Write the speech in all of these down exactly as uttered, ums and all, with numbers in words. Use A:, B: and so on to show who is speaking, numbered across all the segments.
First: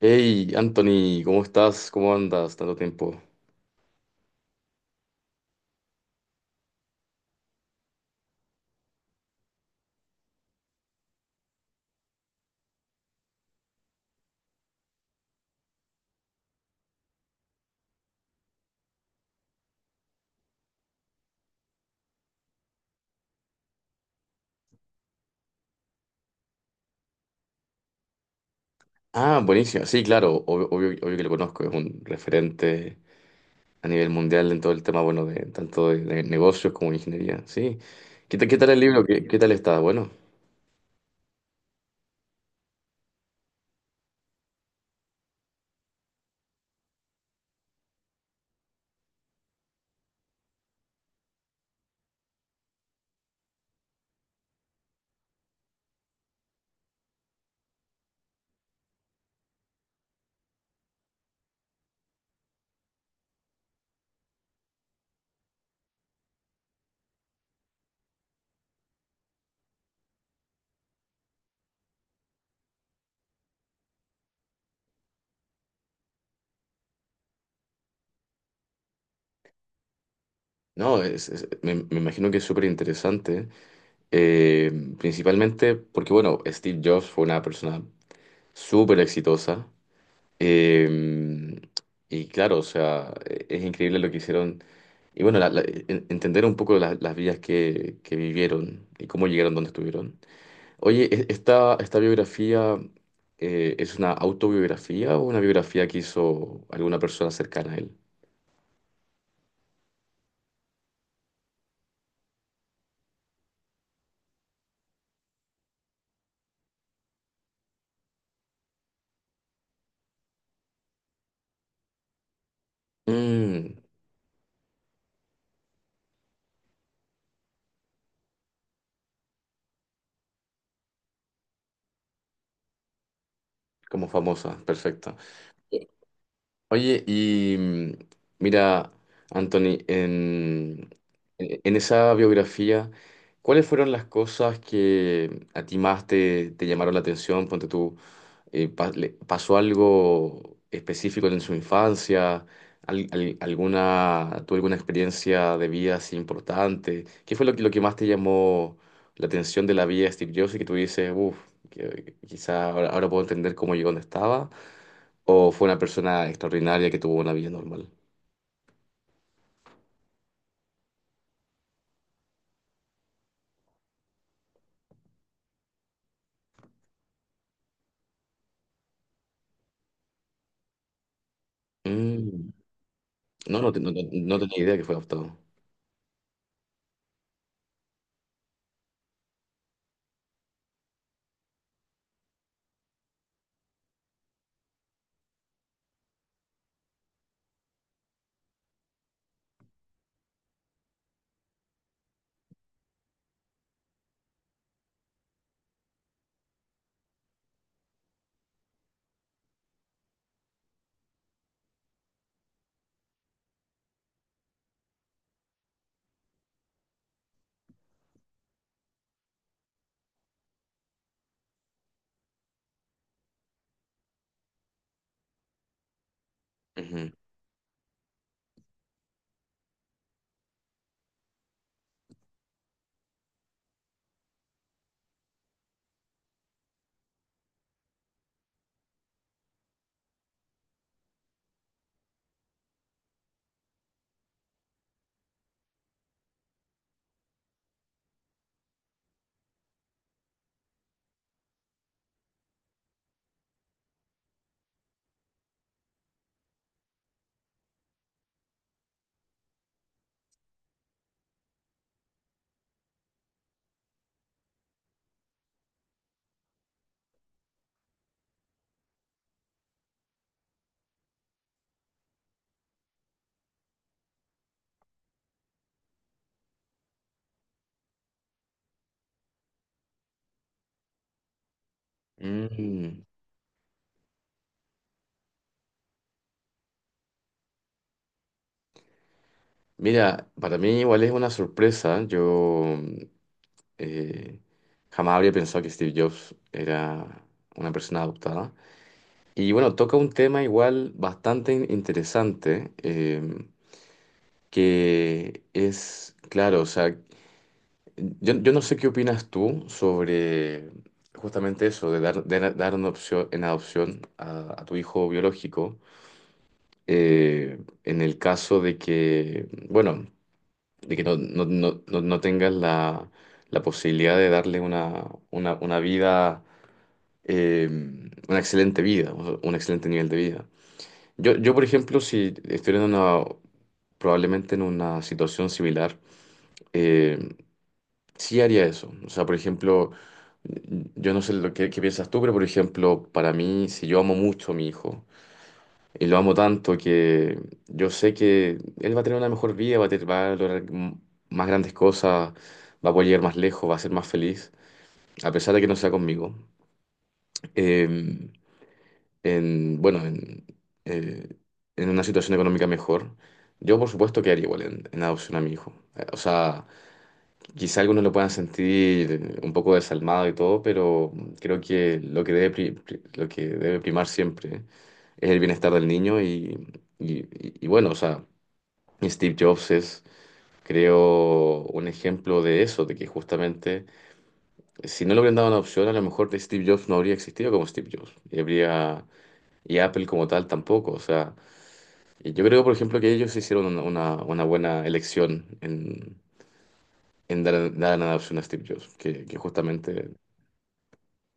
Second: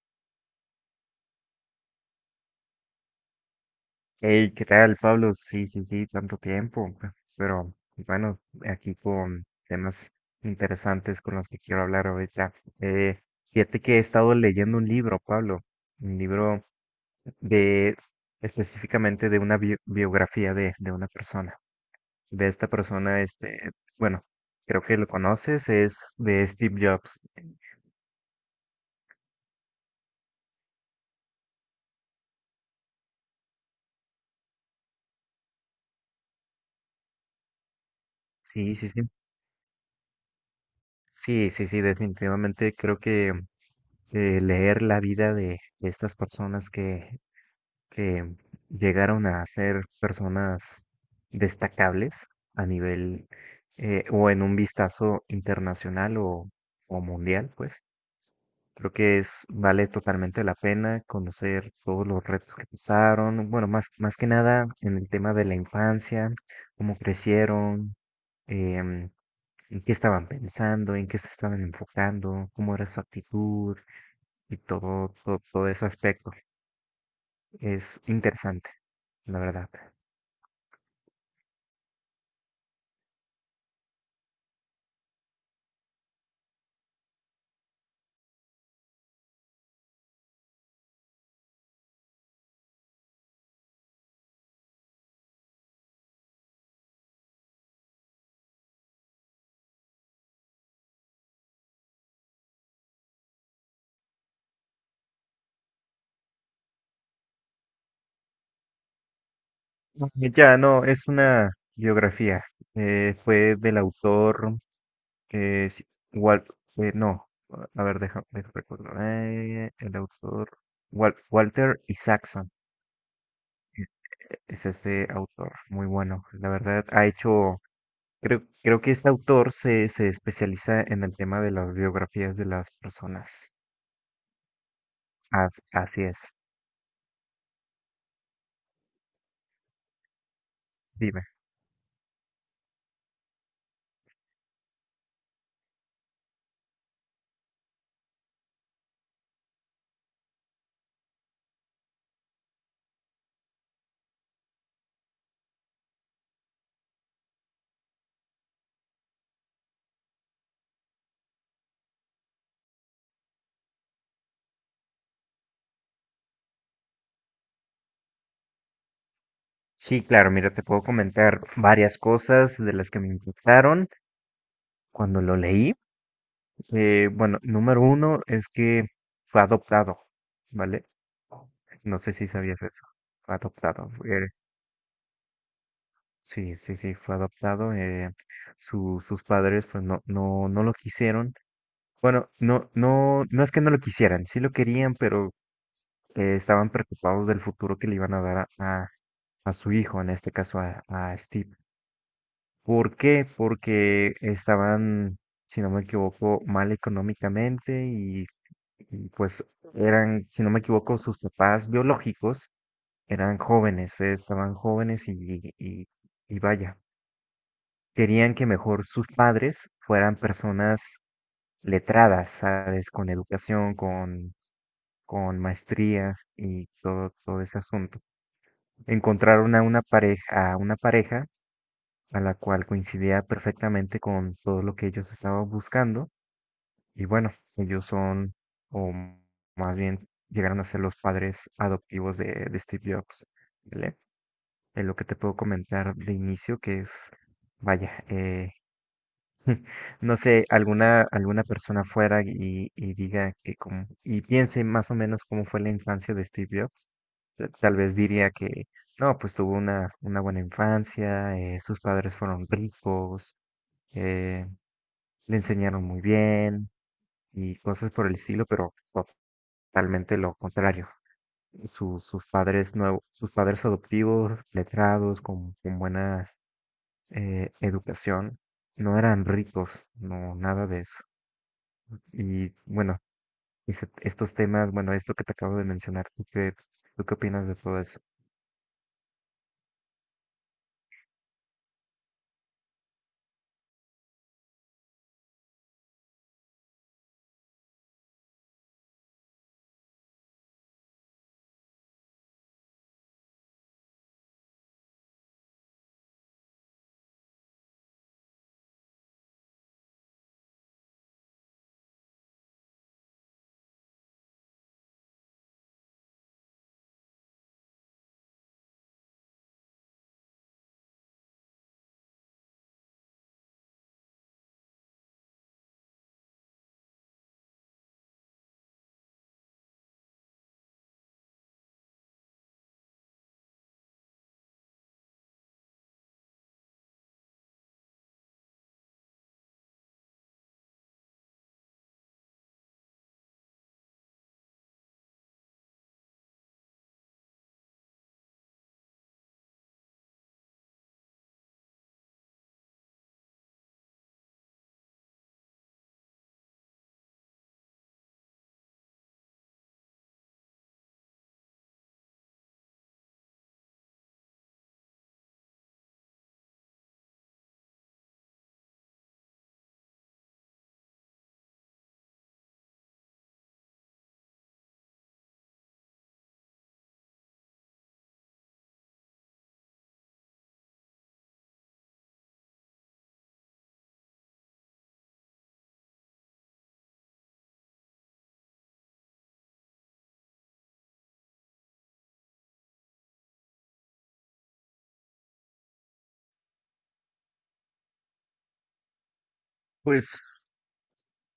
A: Hey, Anthony, ¿cómo estás? ¿Cómo andas? Tanto tiempo.
B: Hey, ¿qué tal, Pablo? Sí, sí, sí, tanto tiempo. pe- Pero bueno, aquí con temas interesantes con los que quiero hablar ahorita. Eh, Fíjate que he estado leyendo un libro, Pablo, un libro de específicamente de una bio- biografía de, de una persona. De esta persona, este, bueno, creo que lo conoces, es de Steve Jobs.
A: Ah, buenísimo. Sí, claro, obvio, obvio- obvio que lo conozco. Es un referente a nivel mundial en todo el tema, bueno, de tanto de, de negocios como de ingeniería. Sí. ¿Qué, ta- qué tal
B: Sí,
A: el
B: sí, sí.
A: libro? ¿Qué, qué tal está? Bueno,
B: Sí, sí, sí, definitivamente creo que eh, leer la vida de de estas personas que que llegaron a ser personas destacables a nivel eh, o en un vistazo internacional o, o mundial, pues. Creo que es, vale totalmente la pena conocer todos los retos que pasaron, bueno, más, más que nada en el tema de la infancia, cómo crecieron, em, en qué estaban pensando, en qué se estaban enfocando, cómo era su actitud y todo, todo, todo ese aspecto. Es interesante, la verdad.
A: no, es- es- me, me imagino que es súper interesante. eh, Principalmente porque, bueno, Steve Jobs fue una persona súper exitosa. eh, y claro, o sea, e- es increíble lo que hicieron. Y bueno, la- la- en- entender un poco la- las vidas que, que vivieron y cómo llegaron donde estuvieron. Oye, e- ¿esta, esta biografía eh, es una autobiografía o una biografía que hizo alguna persona cercana a él?
B: Mm, Ya, no, es una biografía. Eh, fue del autor que es Wal- eh, no, a ver, déjame, déjame recordar. Eh, el autor Wal- Walter Isaacson
A: Mm,
B: es este autor, muy bueno. La verdad, ha hecho, creo, creo que este autor se, se especializa en el tema de las biografías de las personas.
A: como famosa, perfecta.
B: As- así es.
A: Oye, y mm, mira, Anthony, en,
B: Dime.
A: e, en esa biografía, ¿cuáles fueron las cosas que a ti más te, te llamaron la atención? Ponte tú, eh, pa- le- pasó algo específico en su infancia. Al- al- alguna, tuvo alguna experiencia de vida así importante. ¿Qué fue lo que, lo que más te llamó la atención de la vida de Steve Jobs y que tú dices, uff, quizá ahora, ahora puedo entender cómo llegó donde estaba? ¿O fue una persona extraordinaria que tuvo una vida normal?
B: Sí, claro, mira, te puedo comentar varias cosas de las que me impactaron cuando lo leí. Eh, bueno, número uno es que fue adoptado, ¿vale? No sé si
A: Mm.
B: sabías eso. Fue
A: No, no, te- no,
B: adoptado.
A: no-
B: eh,
A: no tenía idea que fue adoptado.
B: sí, sí, sí, fue adoptado. Eh, su- sus padres pues no, no, no lo quisieron. Bueno, no, no, no es que no lo quisieran, sí lo querían, pero eh, estaban preocupados del futuro que le iban a dar a, a- a su hijo, en este caso a, a Steve. ¿Por qué? Porque estaban, si no me equivoco, mal económicamente y, y, pues eran, si no me equivoco, sus papás biológicos eran jóvenes, eh, estaban jóvenes y, y, y vaya, querían que mejor sus padres fueran personas letradas, ¿sabes? Con educación, con, con maestría y
A: Ujú.
B: todo, todo ese asunto. Encontraron a una pareja, a una pareja a la cual coincidía perfectamente con todo lo que ellos estaban buscando. Y bueno, ellos son, o m- más bien llegaron a ser los padres adoptivos de, de Steve Jobs, ¿vale? Es lo que te puedo comentar de inicio, que es, vaya, eh, no sé, alguna, alguna persona fuera y, y diga que como, y piense más o menos cómo fue la infancia de Steve Jobs, ta- tal vez diría que, no, pues tuvo una, una buena infancia, eh, sus padres fueron ricos, eh, le enseñaron muy bien y cosas por el estilo, pero totalmente lo contrario. Sus, sus padres nuevos, sus padres adoptivos, letrados, con, con buena eh, educación, no eran ricos, no, nada de eso. Y bueno,
A: Mm.
B: ese- estos temas, bueno, esto que te acabo de mencionar, ¿tú qué, ¿tú qué opinas de todo eso?
A: Mira, para mí igual es una sorpresa. Yo, Eh, jamás habría pensado que Steve Jobs era una persona adoptada. Y bueno, toca un tema igual bastante in- interesante, eh, que es, claro, o sea, yo, yo no sé qué opinas tú sobre justamente eso, de dar, de dar una opción, en adopción a, a tu hijo biológico, eh, en el caso de que, bueno, de que no, no, no, no no tengas la, la posibilidad de darle una, una, una vida, eh, una excelente vida, o- un excelente nivel de vida. Yo, yo, por ejemplo, si estuviera en una, probablemente en una situación similar, eh, sí haría eso. O sea, por ejemplo, yo no sé lo que, qué piensas tú, pero por ejemplo, para mí, si yo amo mucho a mi hijo y lo amo tanto que yo sé que él va a tener una mejor vida, va a, tener- va a lograr m- más grandes cosas, va a poder llegar más lejos, va a ser más feliz, a pesar de que no sea conmigo. Em, en, bueno, en, eh, en una situación económica mejor, yo por supuesto quedaría igual en, en adopción a mi hijo. Eh, O sea, quizá algunos lo puedan sentir, eh, un poco desalmado y todo, pero creo que lo que debe, pri- pri- lo que debe primar siempre es el bienestar del niño y, y- y- y bueno, o sea, Steve Jobs es... Creo un ejemplo de eso, de que justamente, eh, si no le hubieran dado una opción, a lo mejor Steve Jobs no habría existido como Steve Jobs, y habría y Apple como tal tampoco. O sea, y yo creo, por ejemplo, que ellos hicieron una, una- una buena elección en, en dar, dar en adopción a Steve Jobs, que, que
B: Pues
A: justamente...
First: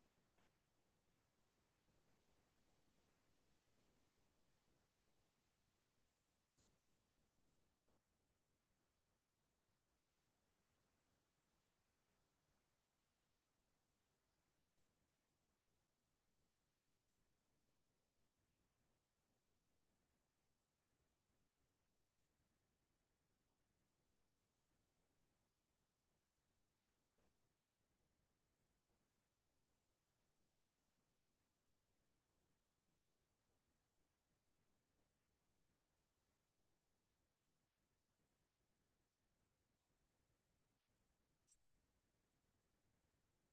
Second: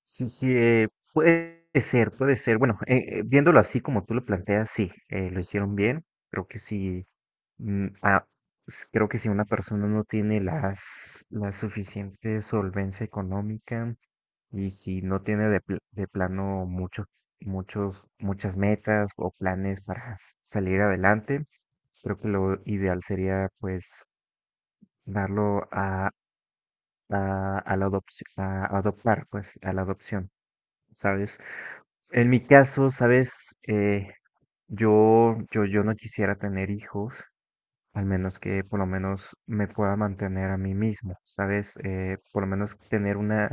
B: sí, sí, eh, puede ser, puede ser. Bueno, eh, eh, viéndolo así como tú lo planteas, sí, eh, lo hicieron bien. Creo que sí. Mm, ah, pues creo que si una persona no tiene las, la suficiente solvencia económica y si no tiene de, pl- de plano muchos, muchos, muchas metas o planes para s- salir adelante, creo que lo ideal sería pues darlo a, a, a la adopción, a adoptar, pues a la adopción, ¿sabes? En mi caso, ¿sabes? Eh, yo, yo, yo no quisiera tener hijos al menos que por lo menos me pueda mantener a mí mismo, ¿sabes? Eh, por lo menos tener una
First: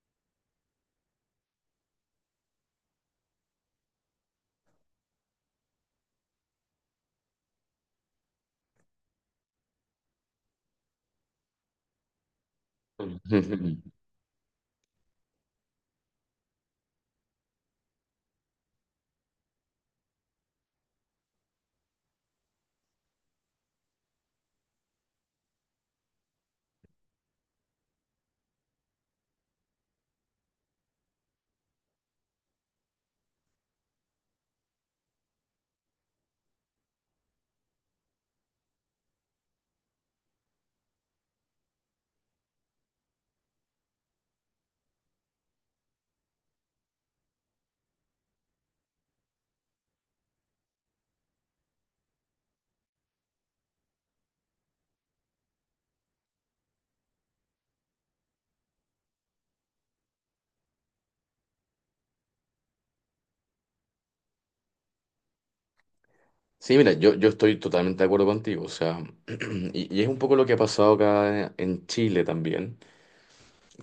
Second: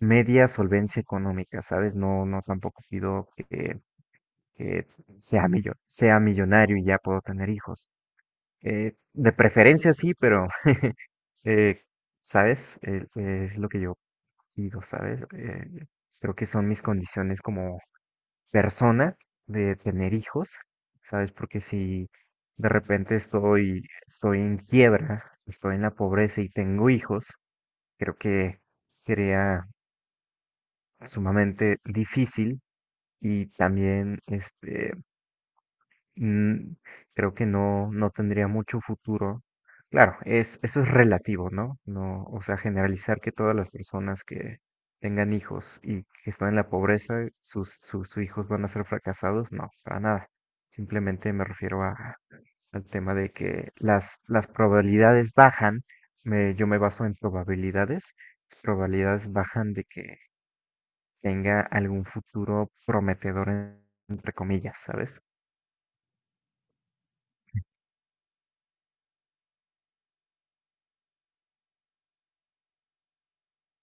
B: media solvencia económica, ¿sabes? No, no tampoco pido que, que sea millo- sea millonario y ya puedo tener hijos. Eh, de preferencia sí, pero, eh, ¿sabes? Eh, eh, es lo que
A: Mm.
B: yo pido, ¿sabes? Eh, creo que son mis condiciones como persona de tener hijos, ¿sabes? Porque si de repente estoy, estoy en quiebra, estoy en la pobreza y tengo hijos, creo que sería sumamente difícil y también este, mm, creo que no, no tendría mucho futuro. Claro, es, eso es relativo, ¿no? No, o sea, generalizar que todas las personas que tengan hijos y que están en la pobreza, sus, sus, sus hijos van a ser fracasados, no, para nada. Simplemente me refiero a, al tema de que las, las probabilidades bajan, me, yo me baso en probabilidades, las probabilidades bajan de que tenga algún futuro prometedor, en- entre comillas, ¿sabes?
A: Sí, mira, yo, yo estoy totalmente de acuerdo contigo, o sea, y, y es un poco lo que ha pasado acá en Chile también,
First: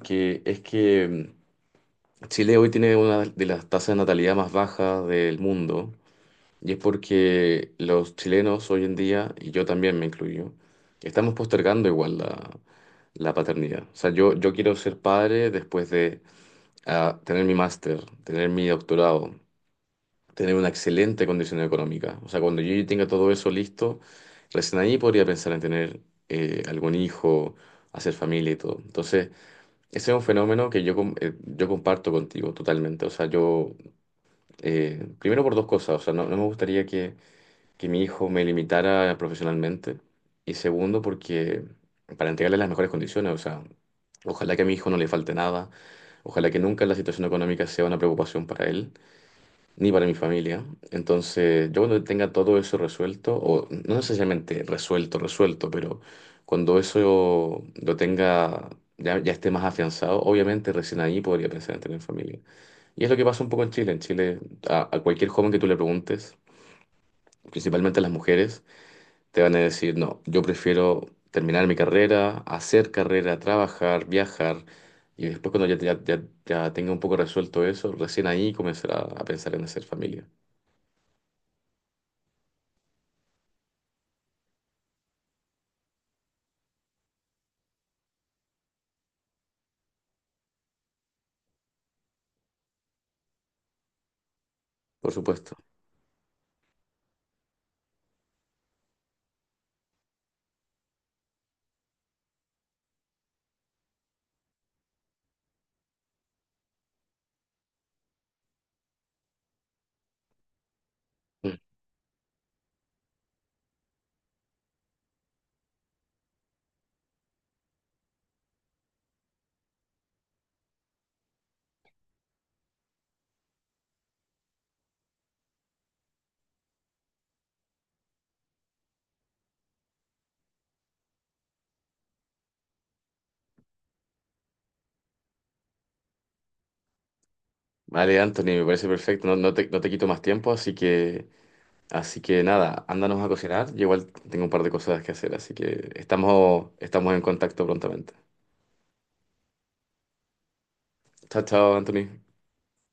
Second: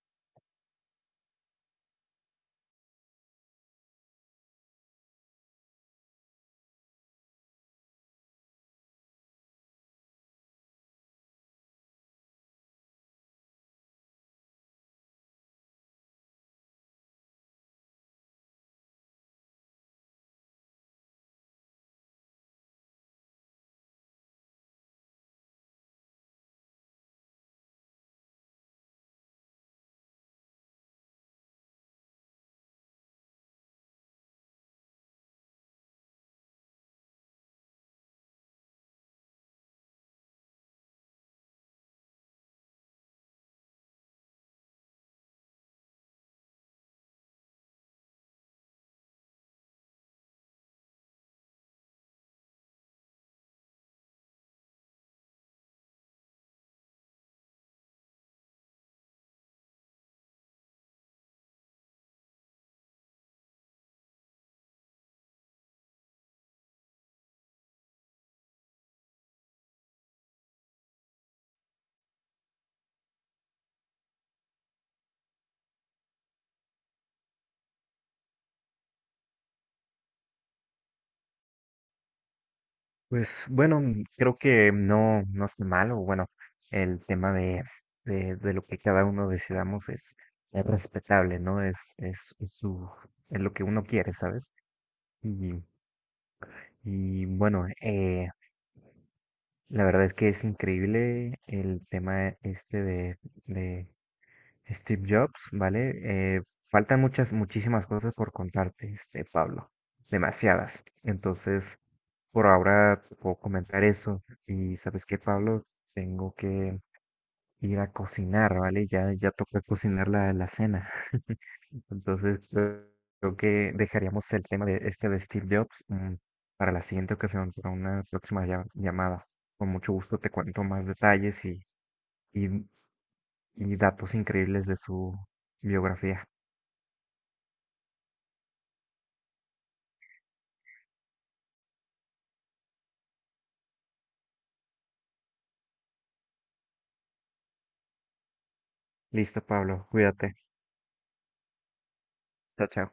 A: que es que mm, Chile hoy tiene una de las tasas de natalidad más bajas del mundo, y es porque los chilenos hoy en día, y yo también me incluyo, estamos postergando igual la, la paternidad. O sea, yo, yo quiero ser padre después de, ah, tener mi máster, tener mi doctorado, tener una excelente condición económica. O sea, cuando yo ya tenga todo eso listo, recién ahí podría pensar en tener, eh, algún hijo, hacer familia y todo. Entonces, ese es un fenómeno que yo, com- eh, yo comparto contigo totalmente. O sea, yo, eh, primero por dos cosas, o sea, no no me gustaría que que mi hijo me limitara profesionalmente. Y segundo, porque para entregarle las mejores condiciones, o sea, ojalá que a mi hijo no le falte nada, ojalá que nunca la situación económica sea una preocupación para él, ni para mi familia. Entonces, yo cuando tenga todo eso resuelto, o no necesariamente resuelto, resuelto, pero cuando eso lo tenga... Ya, ya esté más afianzado, obviamente recién ahí podría pensar en tener familia. Y es lo que pasa un poco en Chile. En Chile, a a cualquier joven que tú le preguntes, principalmente a las mujeres, te van a decir, no, yo prefiero terminar mi carrera, hacer carrera, trabajar, viajar, y después cuando ya, ya, ya- ya tenga un poco resuelto eso, recién ahí comenzará a pensar en hacer familia,
B: Pues bueno, mm, creo que no, no es malo. Bueno, el tema de, de, de lo que cada uno decidamos es, es respetable, ¿no? Es, es, es su, es lo que uno quiere, ¿sabes?
A: por
B: Y,
A: supuesto.
B: y bueno, eh, la verdad es que es increíble el tema este de, de Steve Jobs, ¿vale? Eh, faltan muchas, muchísimas cosas por contarte, este, Pablo. Demasiadas.
A: Mm.
B: Entonces, por ahora te puedo comentar eso. Y sabes qué, Pablo, tengo que ir a cocinar, ¿vale? Ya, ya toca cocinar la, la cena. Entonces, eh, creo que dejaríamos el tema de este de Steve Jobs, mm, para la siguiente ocasión, para una próxima llam- llamada. Con mucho gusto te cuento más detalles y, y, mm, y datos increíbles de su biografía.
A: Vale, Anthony, me parece perfecto, no, no te, no te quito más tiempo, así que, así que nada, ándanos a cocinar, yo igual tengo un par de cosas que hacer, así que estamos, estamos en contacto prontamente.
B: Listo, Pablo, cuídate.
A: Chao, chao, Anthony.
B: Chao, chao.